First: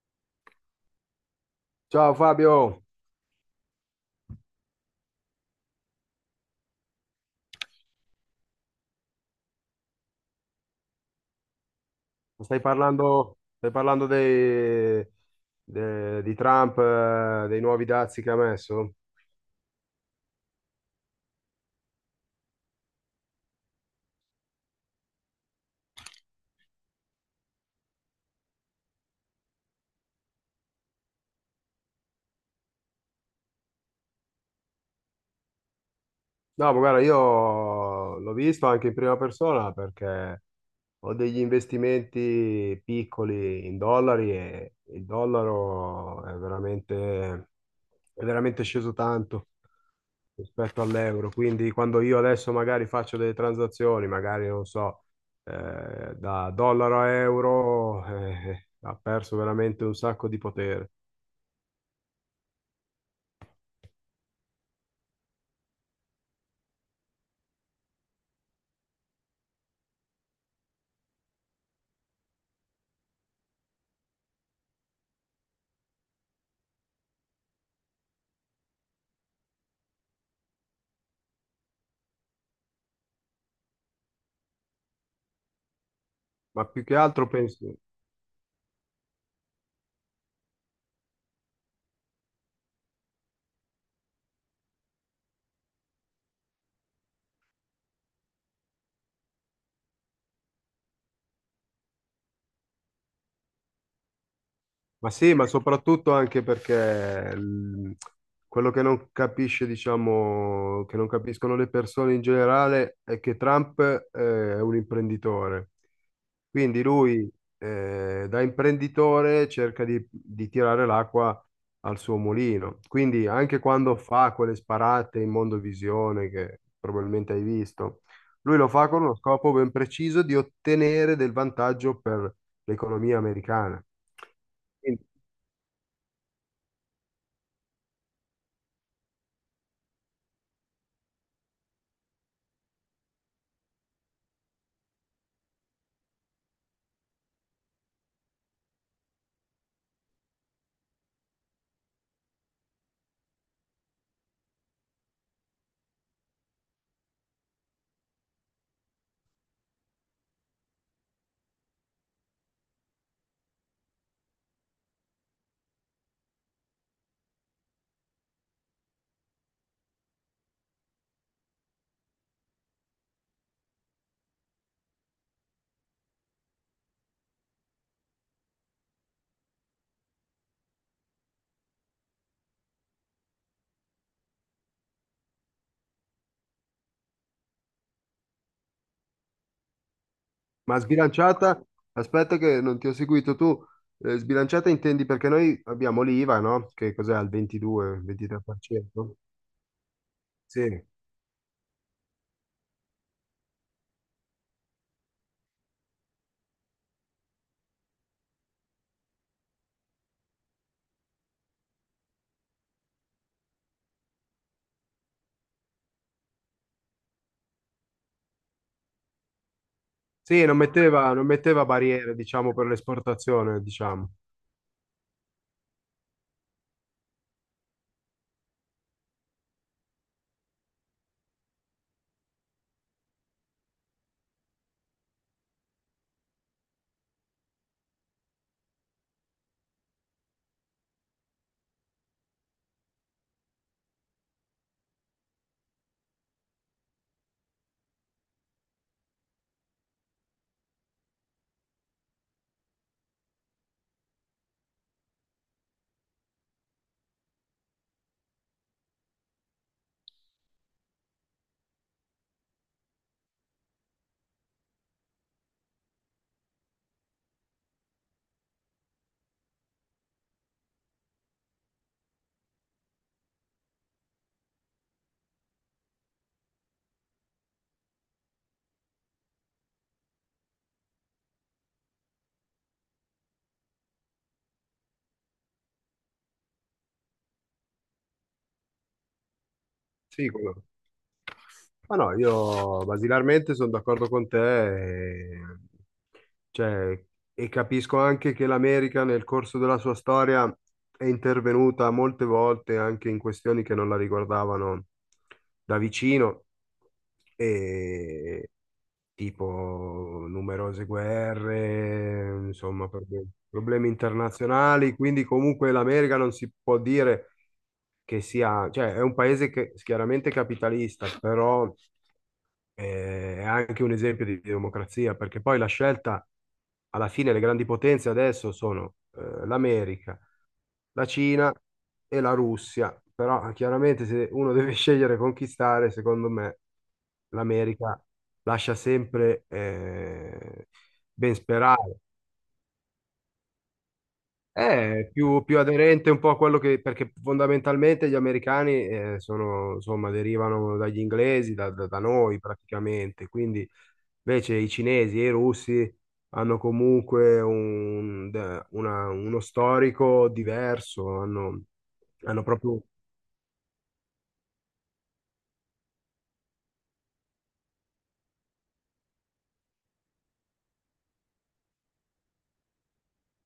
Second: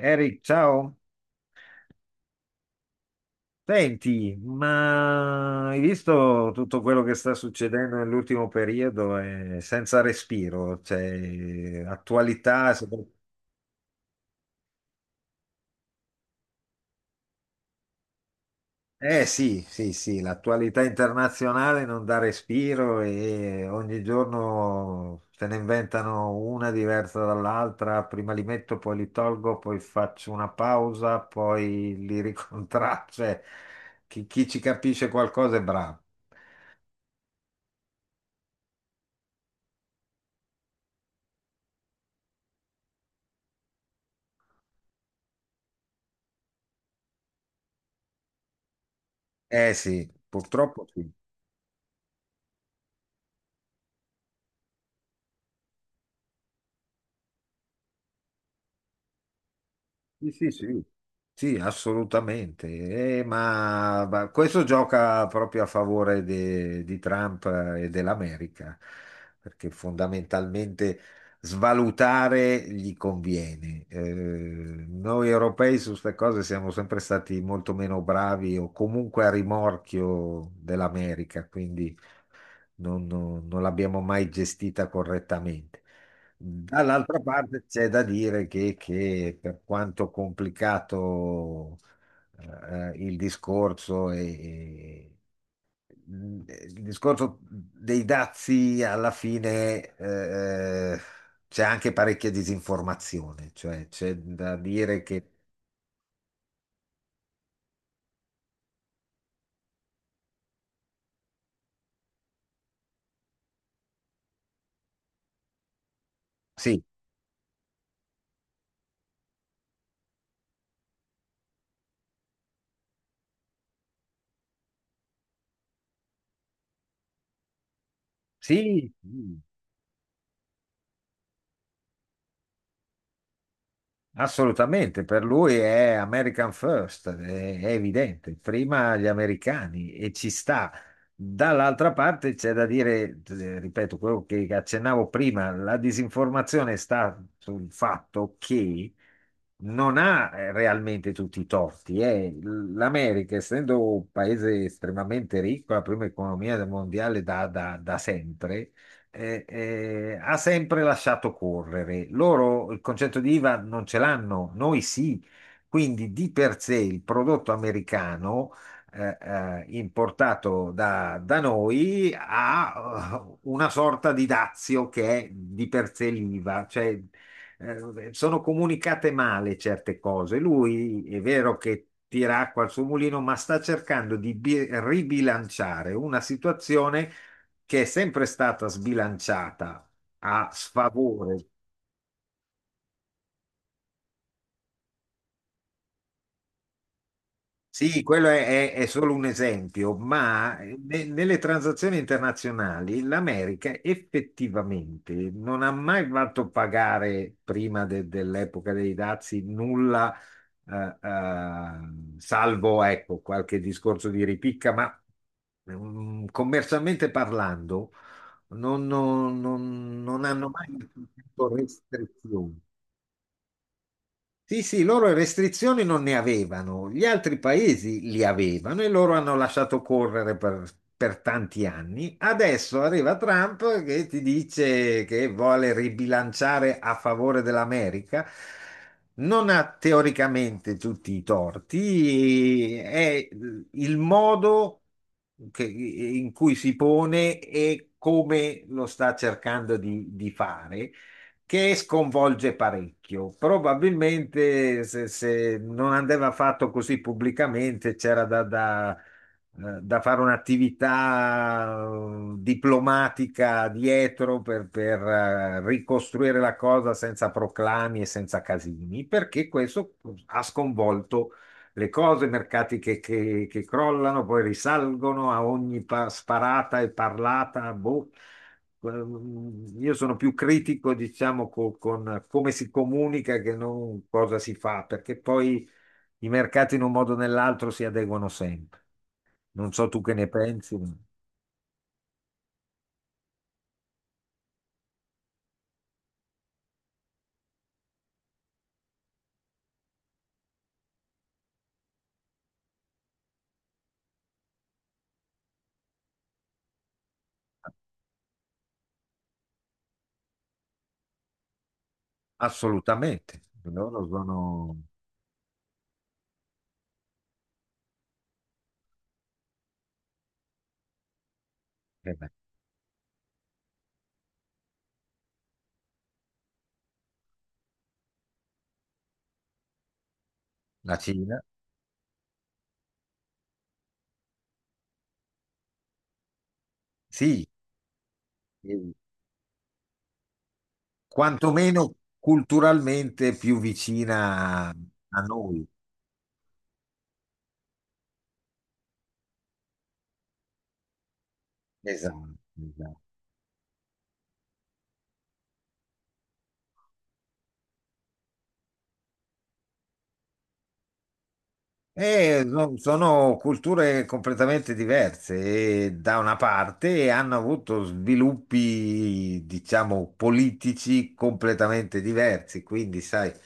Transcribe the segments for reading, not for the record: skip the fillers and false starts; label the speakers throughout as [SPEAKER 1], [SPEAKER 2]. [SPEAKER 1] Eric, ciao.
[SPEAKER 2] Ciao Fabio,
[SPEAKER 1] Senti, ma hai visto tutto quello che sta succedendo nell'ultimo periodo? È senza respiro, cioè attualità.
[SPEAKER 2] stai parlando dei- de- di Trump, dei nuovi dazi che ha messo?
[SPEAKER 1] Eh sì, sì, sì, l'attualità internazionale non dà respiro e ogni giorno se ne inventano una diversa dall'altra. Prima li metto, poi li tolgo, poi faccio una pausa, poi li ricontraccio. Cioè, chi ci capisce qualcosa è bravo.
[SPEAKER 2] No, ma guarda, io l'ho visto anche in prima persona perché ho degli investimenti piccoli in dollari e il dollaro è è veramente sceso tanto
[SPEAKER 1] Eh sì,
[SPEAKER 2] rispetto
[SPEAKER 1] purtroppo sì.
[SPEAKER 2] all'euro. Quindi quando io adesso magari faccio delle transazioni, magari non so, da dollaro a euro, ha perso veramente un sacco
[SPEAKER 1] Sì,
[SPEAKER 2] di
[SPEAKER 1] sì, sì.
[SPEAKER 2] potere.
[SPEAKER 1] Sì, assolutamente. Ma questo gioca proprio a favore di Trump e dell'America, perché fondamentalmente svalutare gli conviene. Noi europei su queste cose siamo sempre stati molto meno bravi o comunque a rimorchio dell'America, quindi non l'abbiamo mai gestita correttamente.
[SPEAKER 2] Ma più che
[SPEAKER 1] Dall'altra
[SPEAKER 2] altro
[SPEAKER 1] parte
[SPEAKER 2] penso.
[SPEAKER 1] c'è da dire che per quanto complicato il discorso, il discorso dei dazi alla fine, c'è anche parecchia disinformazione, cioè c'è da dire
[SPEAKER 2] Ma
[SPEAKER 1] che
[SPEAKER 2] sì, ma soprattutto anche perché quello che non capisce, diciamo, che non capiscono le persone in generale è che Trump è un imprenditore.
[SPEAKER 1] sì,
[SPEAKER 2] Quindi lui, da imprenditore, cerca di tirare l'acqua al suo mulino. Quindi anche quando fa quelle sparate in Mondovisione, che probabilmente hai visto, lui lo fa
[SPEAKER 1] sì.
[SPEAKER 2] con uno scopo ben preciso di ottenere del vantaggio per l'economia americana. Sì.
[SPEAKER 1] Assolutamente, per lui è American First, è evidente, prima gli americani e ci sta. Dall'altra parte c'è da dire, ripeto, quello che accennavo prima, la disinformazione sta sul fatto che non ha, realmente, tutti i torti. L'America, essendo un paese estremamente ricco, la prima economia del mondiale da, da sempre, ha sempre lasciato correre. Loro il concetto di IVA non ce l'hanno, noi sì. Quindi di per sé il prodotto americano, importato da, da noi, ha una sorta di dazio che è di per sé l'IVA. Cioè, sono comunicate male certe cose. Lui è vero che tira acqua al suo mulino, ma sta cercando di ribilanciare una situazione che è sempre stata sbilanciata a
[SPEAKER 2] Ma
[SPEAKER 1] sfavore.
[SPEAKER 2] sbilanciata, aspetta che non ti ho seguito tu, sbilanciata intendi perché noi abbiamo l'IVA, no? Che cos'è al
[SPEAKER 1] Sì, quello è, è solo
[SPEAKER 2] 22-23%?
[SPEAKER 1] un esempio, ma
[SPEAKER 2] Sì,
[SPEAKER 1] nelle transazioni internazionali l'America effettivamente non ha mai fatto pagare, prima dell'epoca dei dazi, nulla, salvo ecco qualche discorso di ripicca, ma commercialmente parlando non
[SPEAKER 2] sì,
[SPEAKER 1] hanno mai
[SPEAKER 2] non
[SPEAKER 1] avuto
[SPEAKER 2] metteva barriere, diciamo,
[SPEAKER 1] restrizioni.
[SPEAKER 2] per l'esportazione, diciamo.
[SPEAKER 1] Sì, sì, loro restrizioni non ne avevano, gli altri paesi li avevano e loro hanno lasciato correre per tanti anni. Adesso arriva Trump che ti dice che vuole ribilanciare a favore dell'America. Non ha teoricamente tutti i torti, è il modo in cui si pone e come lo sta cercando di fare che sconvolge parecchio. Probabilmente se, se non andava fatto così pubblicamente, c'era da, da, da fare un'attività diplomatica dietro per, ricostruire la cosa senza proclami e senza casini, perché questo ha sconvolto le cose, mercati che, che crollano, poi risalgono a ogni sparata e parlata. Boh. Io sono più critico, diciamo, con come si comunica che non cosa si fa, perché poi i mercati in un modo o nell'altro si adeguano sempre. Non so tu che ne
[SPEAKER 2] Sì, come no.
[SPEAKER 1] pensi, ma
[SPEAKER 2] Ma no, io basilarmente sono d'accordo con te cioè, e capisco anche che l'America nel corso della sua storia è intervenuta molte volte anche in questioni che non la riguardavano da vicino, tipo numerose guerre, insomma,
[SPEAKER 1] assolutamente.
[SPEAKER 2] problemi
[SPEAKER 1] Loro sono
[SPEAKER 2] internazionali, quindi comunque l'America non si può dire che sia, cioè è un paese che chiaramente è capitalista, però
[SPEAKER 1] eh beh,
[SPEAKER 2] è anche un esempio di democrazia, perché poi la scelta, alla fine le grandi potenze adesso sono l'America,
[SPEAKER 1] la
[SPEAKER 2] la
[SPEAKER 1] Cina,
[SPEAKER 2] Cina e la Russia, però chiaramente se uno deve scegliere e conquistare, secondo me
[SPEAKER 1] sì,
[SPEAKER 2] l'America lascia
[SPEAKER 1] eh,
[SPEAKER 2] sempre ben
[SPEAKER 1] quantomeno
[SPEAKER 2] sperare.
[SPEAKER 1] culturalmente più vicina a
[SPEAKER 2] È più
[SPEAKER 1] noi.
[SPEAKER 2] aderente un po' a quello che, perché fondamentalmente gli americani sono, insomma, derivano dagli inglesi, da
[SPEAKER 1] Esatto,
[SPEAKER 2] noi
[SPEAKER 1] esatto.
[SPEAKER 2] praticamente, quindi invece i cinesi e i russi hanno comunque uno storico diverso, hanno, hanno
[SPEAKER 1] E
[SPEAKER 2] proprio...
[SPEAKER 1] sono culture completamente diverse e da una parte hanno avuto sviluppi, diciamo, politici completamente diversi, quindi sai,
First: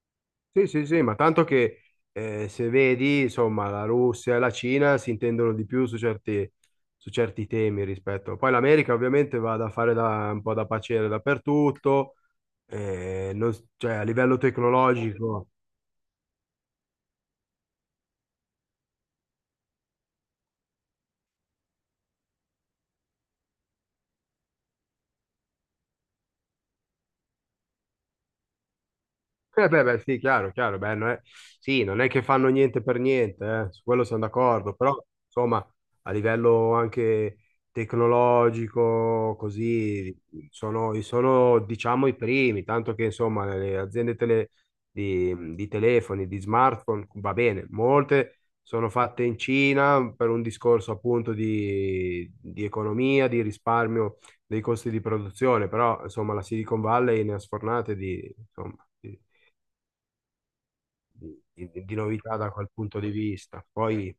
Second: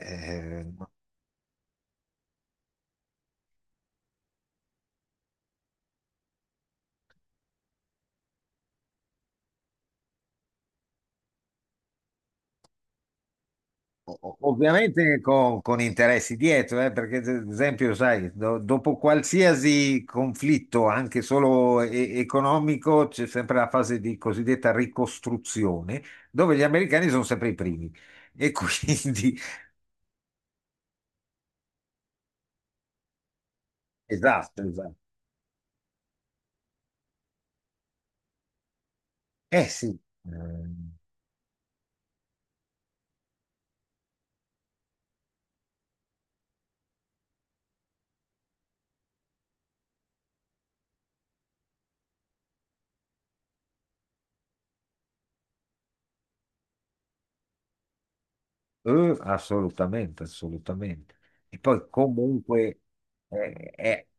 [SPEAKER 1] eh,
[SPEAKER 2] Sì, sì, sì, ma tanto che se vedi, insomma, la Russia e la Cina si intendono di più su su certi temi rispetto... Poi l'America ovviamente va da fare da, un po' da paciere dappertutto, eh, non- cioè a livello
[SPEAKER 1] Ovviamente
[SPEAKER 2] tecnologico...
[SPEAKER 1] con interessi dietro, perché ad esempio, sai, dopo qualsiasi conflitto, anche solo economico, c'è sempre la fase di cosiddetta ricostruzione, dove gli americani sono sempre i primi. E quindi,
[SPEAKER 2] Eh beh, beh, sì, chiaro, chiaro, beh, non è- sì, non è che fanno niente per niente, su quello siamo
[SPEAKER 1] esatto,
[SPEAKER 2] d'accordo,
[SPEAKER 1] esatto.
[SPEAKER 2] però insomma a livello anche tecnologico,
[SPEAKER 1] Eh sì,
[SPEAKER 2] così,
[SPEAKER 1] ehm,
[SPEAKER 2] sono diciamo i primi, tanto che insomma le aziende di telefoni, di smartphone, va bene, molte sono fatte in Cina per un discorso appunto di economia, di risparmio dei costi di produzione, però insomma la Silicon Valley ne ha sfornate di... insomma,
[SPEAKER 1] assolutamente, assolutamente. E poi
[SPEAKER 2] di novità da quel
[SPEAKER 1] comunque
[SPEAKER 2] punto di
[SPEAKER 1] eh,
[SPEAKER 2] vista.
[SPEAKER 1] è
[SPEAKER 2] Poi,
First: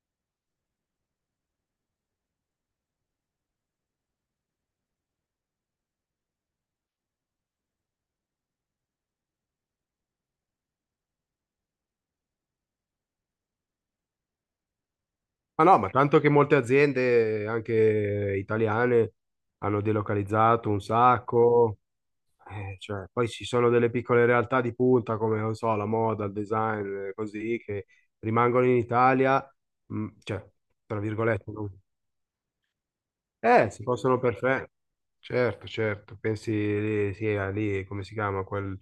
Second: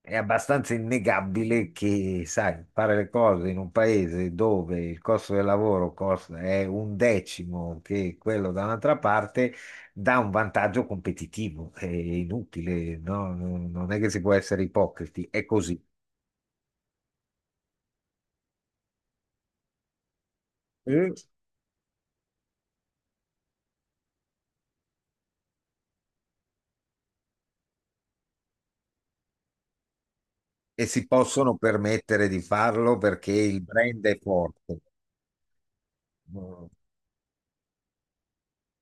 [SPEAKER 1] È abbastanza innegabile che, sai, fare le cose in un paese dove il costo del lavoro è un decimo che quello da un'altra parte dà un vantaggio competitivo. È inutile, no? Non non è che si può essere ipocriti, è
[SPEAKER 2] ma
[SPEAKER 1] così.
[SPEAKER 2] no, ma tanto che molte aziende, anche italiane, hanno delocalizzato un
[SPEAKER 1] Mm.
[SPEAKER 2] sacco, cioè, poi ci sono delle piccole realtà di punta come, non so, la moda, il design, così, che rimangono in Italia, cioè,
[SPEAKER 1] E
[SPEAKER 2] tra
[SPEAKER 1] si
[SPEAKER 2] virgolette,
[SPEAKER 1] possono
[SPEAKER 2] no?
[SPEAKER 1] permettere di farlo perché il
[SPEAKER 2] Eh sì,
[SPEAKER 1] brand è
[SPEAKER 2] possono perfetto,
[SPEAKER 1] forte.
[SPEAKER 2] certo, certo. Pensi
[SPEAKER 1] No,
[SPEAKER 2] lì, sì, a lì, come si chiama? Quel,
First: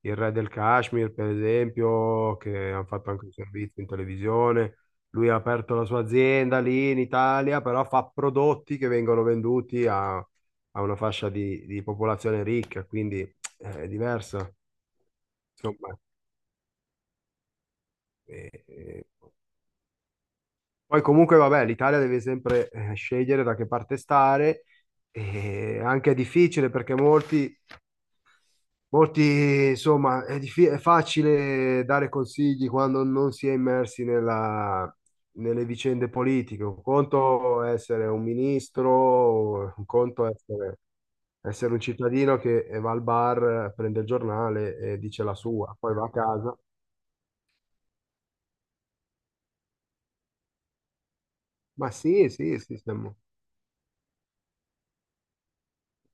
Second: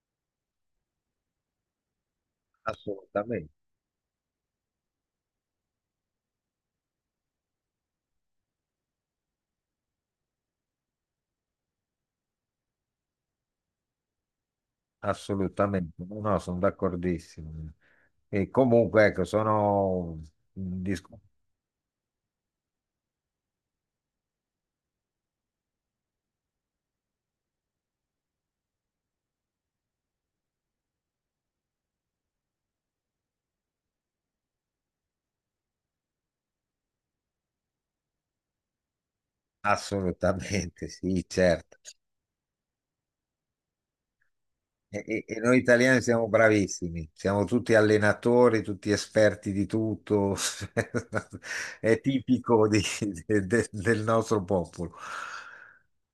[SPEAKER 2] il re del Kashmir, per esempio, che hanno fatto anche un
[SPEAKER 1] assolutamente,
[SPEAKER 2] servizio in televisione. Lui ha aperto la sua azienda lì in Italia, però fa prodotti che vengono venduti a, a una fascia di popolazione ricca, quindi è diversa.
[SPEAKER 1] assolutamente.
[SPEAKER 2] Insomma,
[SPEAKER 1] No, no, sono d'accordissimo. E
[SPEAKER 2] eh, eh,
[SPEAKER 1] comunque, ecco, sono
[SPEAKER 2] poi comunque vabbè, l'Italia deve sempre scegliere da che parte stare e anche è difficile perché molti insomma, è facile dare consigli quando non si è immersi nelle vicende politiche. Un conto è essere un ministro, un conto è
[SPEAKER 1] assolutamente, sì,
[SPEAKER 2] essere
[SPEAKER 1] certo.
[SPEAKER 2] un cittadino che va al bar, prende il giornale e dice la
[SPEAKER 1] E noi
[SPEAKER 2] sua, poi
[SPEAKER 1] italiani
[SPEAKER 2] va a
[SPEAKER 1] siamo
[SPEAKER 2] casa.
[SPEAKER 1] bravissimi, siamo tutti allenatori, tutti esperti di tutto,
[SPEAKER 2] Ma
[SPEAKER 1] è
[SPEAKER 2] sì, sì,
[SPEAKER 1] tipico
[SPEAKER 2] sì, siamo...
[SPEAKER 1] del nostro popolo.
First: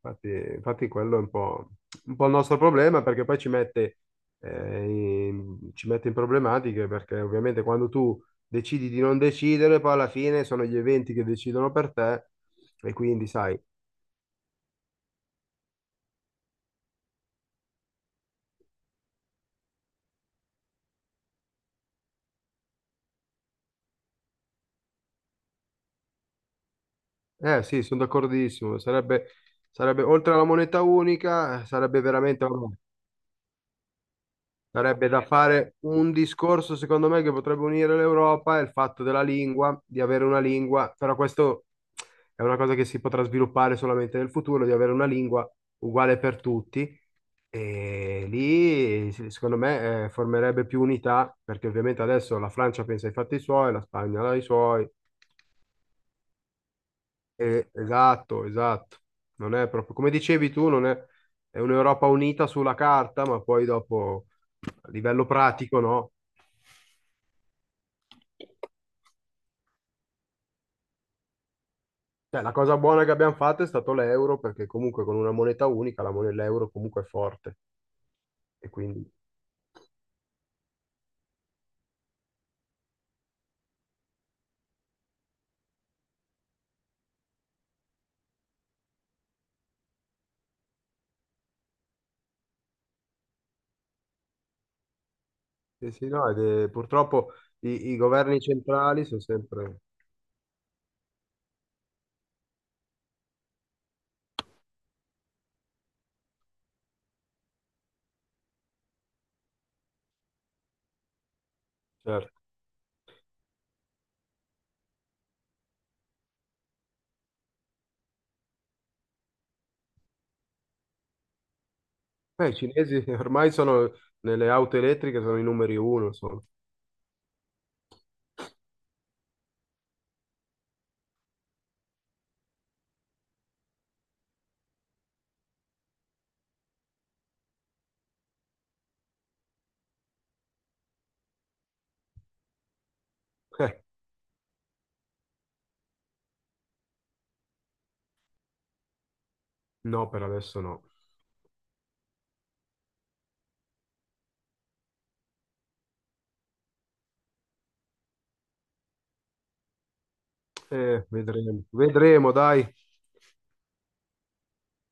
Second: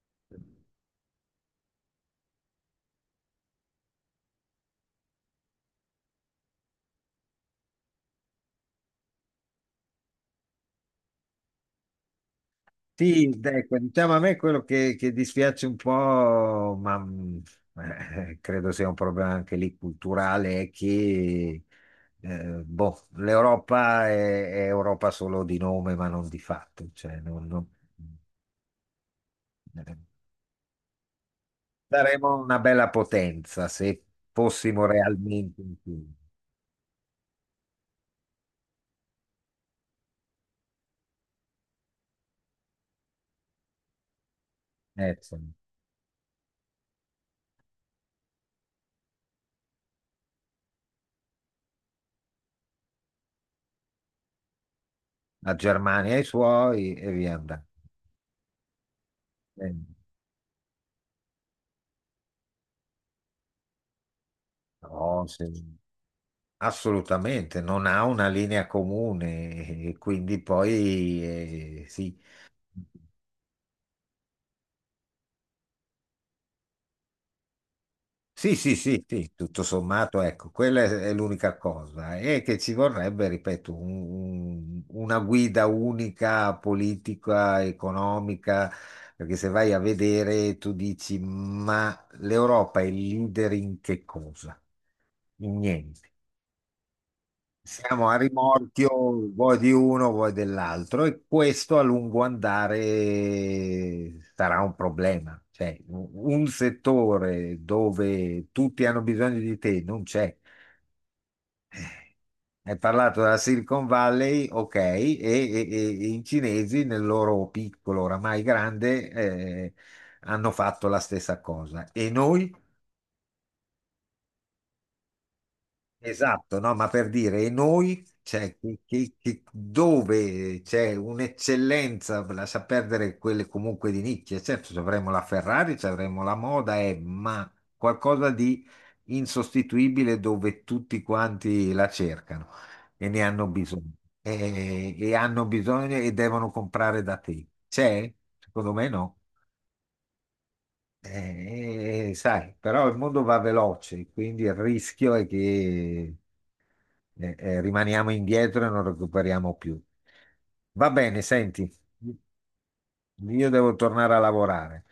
[SPEAKER 2] Infatti, infatti quello è un po' il nostro problema perché poi ci mette, eh, ci mette in problematiche perché ovviamente quando tu decidi di non decidere, poi alla fine sono gli eventi che decidono per te e quindi
[SPEAKER 1] Sì,
[SPEAKER 2] sai,
[SPEAKER 1] ecco, diciamo, a me quello che dispiace un po', ma credo sia un problema anche lì culturale, è che boh, l'Europa è Europa solo di nome, ma non di fatto. Cioè,
[SPEAKER 2] eh sì, sono d'accordissimo, sarebbe, sarebbe
[SPEAKER 1] non-
[SPEAKER 2] oltre alla moneta unica, sarebbe
[SPEAKER 1] daremo
[SPEAKER 2] veramente...
[SPEAKER 1] una bella potenza se fossimo
[SPEAKER 2] Sarebbe da
[SPEAKER 1] realmente in
[SPEAKER 2] fare un
[SPEAKER 1] Cina.
[SPEAKER 2] discorso, secondo me, che potrebbe unire l'Europa è il fatto della lingua, di avere una lingua, però questo è una cosa che si potrà sviluppare solamente nel futuro, di avere una lingua
[SPEAKER 1] Insomma,
[SPEAKER 2] uguale per tutti e lì, sì, secondo me, formerebbe più unità, perché ovviamente adesso la Francia pensa ai fatti suoi, la Spagna ai suoi.
[SPEAKER 1] la Germania ha i suoi e via andando.
[SPEAKER 2] E esatto, esatto. Non è
[SPEAKER 1] Eh,
[SPEAKER 2] proprio, come dicevi tu, non è, è un'Europa unita sulla carta, ma poi dopo a
[SPEAKER 1] no,
[SPEAKER 2] livello
[SPEAKER 1] sì,
[SPEAKER 2] pratico no.
[SPEAKER 1] assolutamente, non ha una linea comune e quindi poi sì.
[SPEAKER 2] Cioè, la cosa buona che abbiamo fatto è stato l'euro, perché comunque con una moneta unica la moneta l'euro comunque è forte.
[SPEAKER 1] Sì,
[SPEAKER 2] E
[SPEAKER 1] sì, sì,
[SPEAKER 2] quindi,
[SPEAKER 1] sì, tutto sommato, ecco, quella è l'unica cosa. E che ci vorrebbe, ripeto, una guida unica politica, economica, perché se vai a vedere tu dici, ma l'Europa è leader in che cosa? In
[SPEAKER 2] sì, sì,
[SPEAKER 1] niente.
[SPEAKER 2] no, purtroppo i
[SPEAKER 1] Siamo a
[SPEAKER 2] governi
[SPEAKER 1] rimorchio,
[SPEAKER 2] centrali sono
[SPEAKER 1] vuoi di
[SPEAKER 2] sempre...
[SPEAKER 1] uno, vuoi dell'altro, e questo a lungo andare sarà un problema. Cioè, un settore dove tutti hanno bisogno di te non c'è.
[SPEAKER 2] Certo.
[SPEAKER 1] Hai parlato della Silicon Valley, ok, e, e i cinesi nel loro piccolo, oramai grande, hanno fatto la stessa cosa. E
[SPEAKER 2] Beh,
[SPEAKER 1] noi?
[SPEAKER 2] i cinesi ormai sono nelle auto elettriche, sono i numeri uno, insomma.
[SPEAKER 1] Esatto, no, ma per dire, e noi, cioè, che, dove c'è un'eccellenza, lascia perdere quelle comunque di nicchia, certo, ci avremo la Ferrari, ci avremo la moda, ma qualcosa di insostituibile dove tutti quanti la cercano e ne hanno
[SPEAKER 2] Eh,
[SPEAKER 1] bisogno, e hanno bisogno e devono comprare da te. C'è? Secondo me no.
[SPEAKER 2] no, per adesso no.
[SPEAKER 1] Sai, però il mondo va veloce, quindi il rischio è che rimaniamo indietro e non recuperiamo più. Va bene,
[SPEAKER 2] Vedremo,
[SPEAKER 1] senti,
[SPEAKER 2] vedremo, dai.
[SPEAKER 1] io devo tornare a lavorare.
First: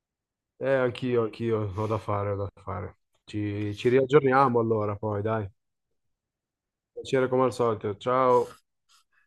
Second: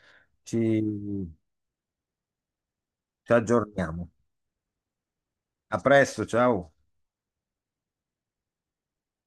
[SPEAKER 2] Anch'io,
[SPEAKER 1] Ci,
[SPEAKER 2] anch'io, ho da fare, ho da fare.
[SPEAKER 1] ci
[SPEAKER 2] Ci
[SPEAKER 1] aggiorniamo.
[SPEAKER 2] riaggiorniamo allora, poi, dai.
[SPEAKER 1] A presto, ciao.
[SPEAKER 2] Piacere come al solito. Ciao.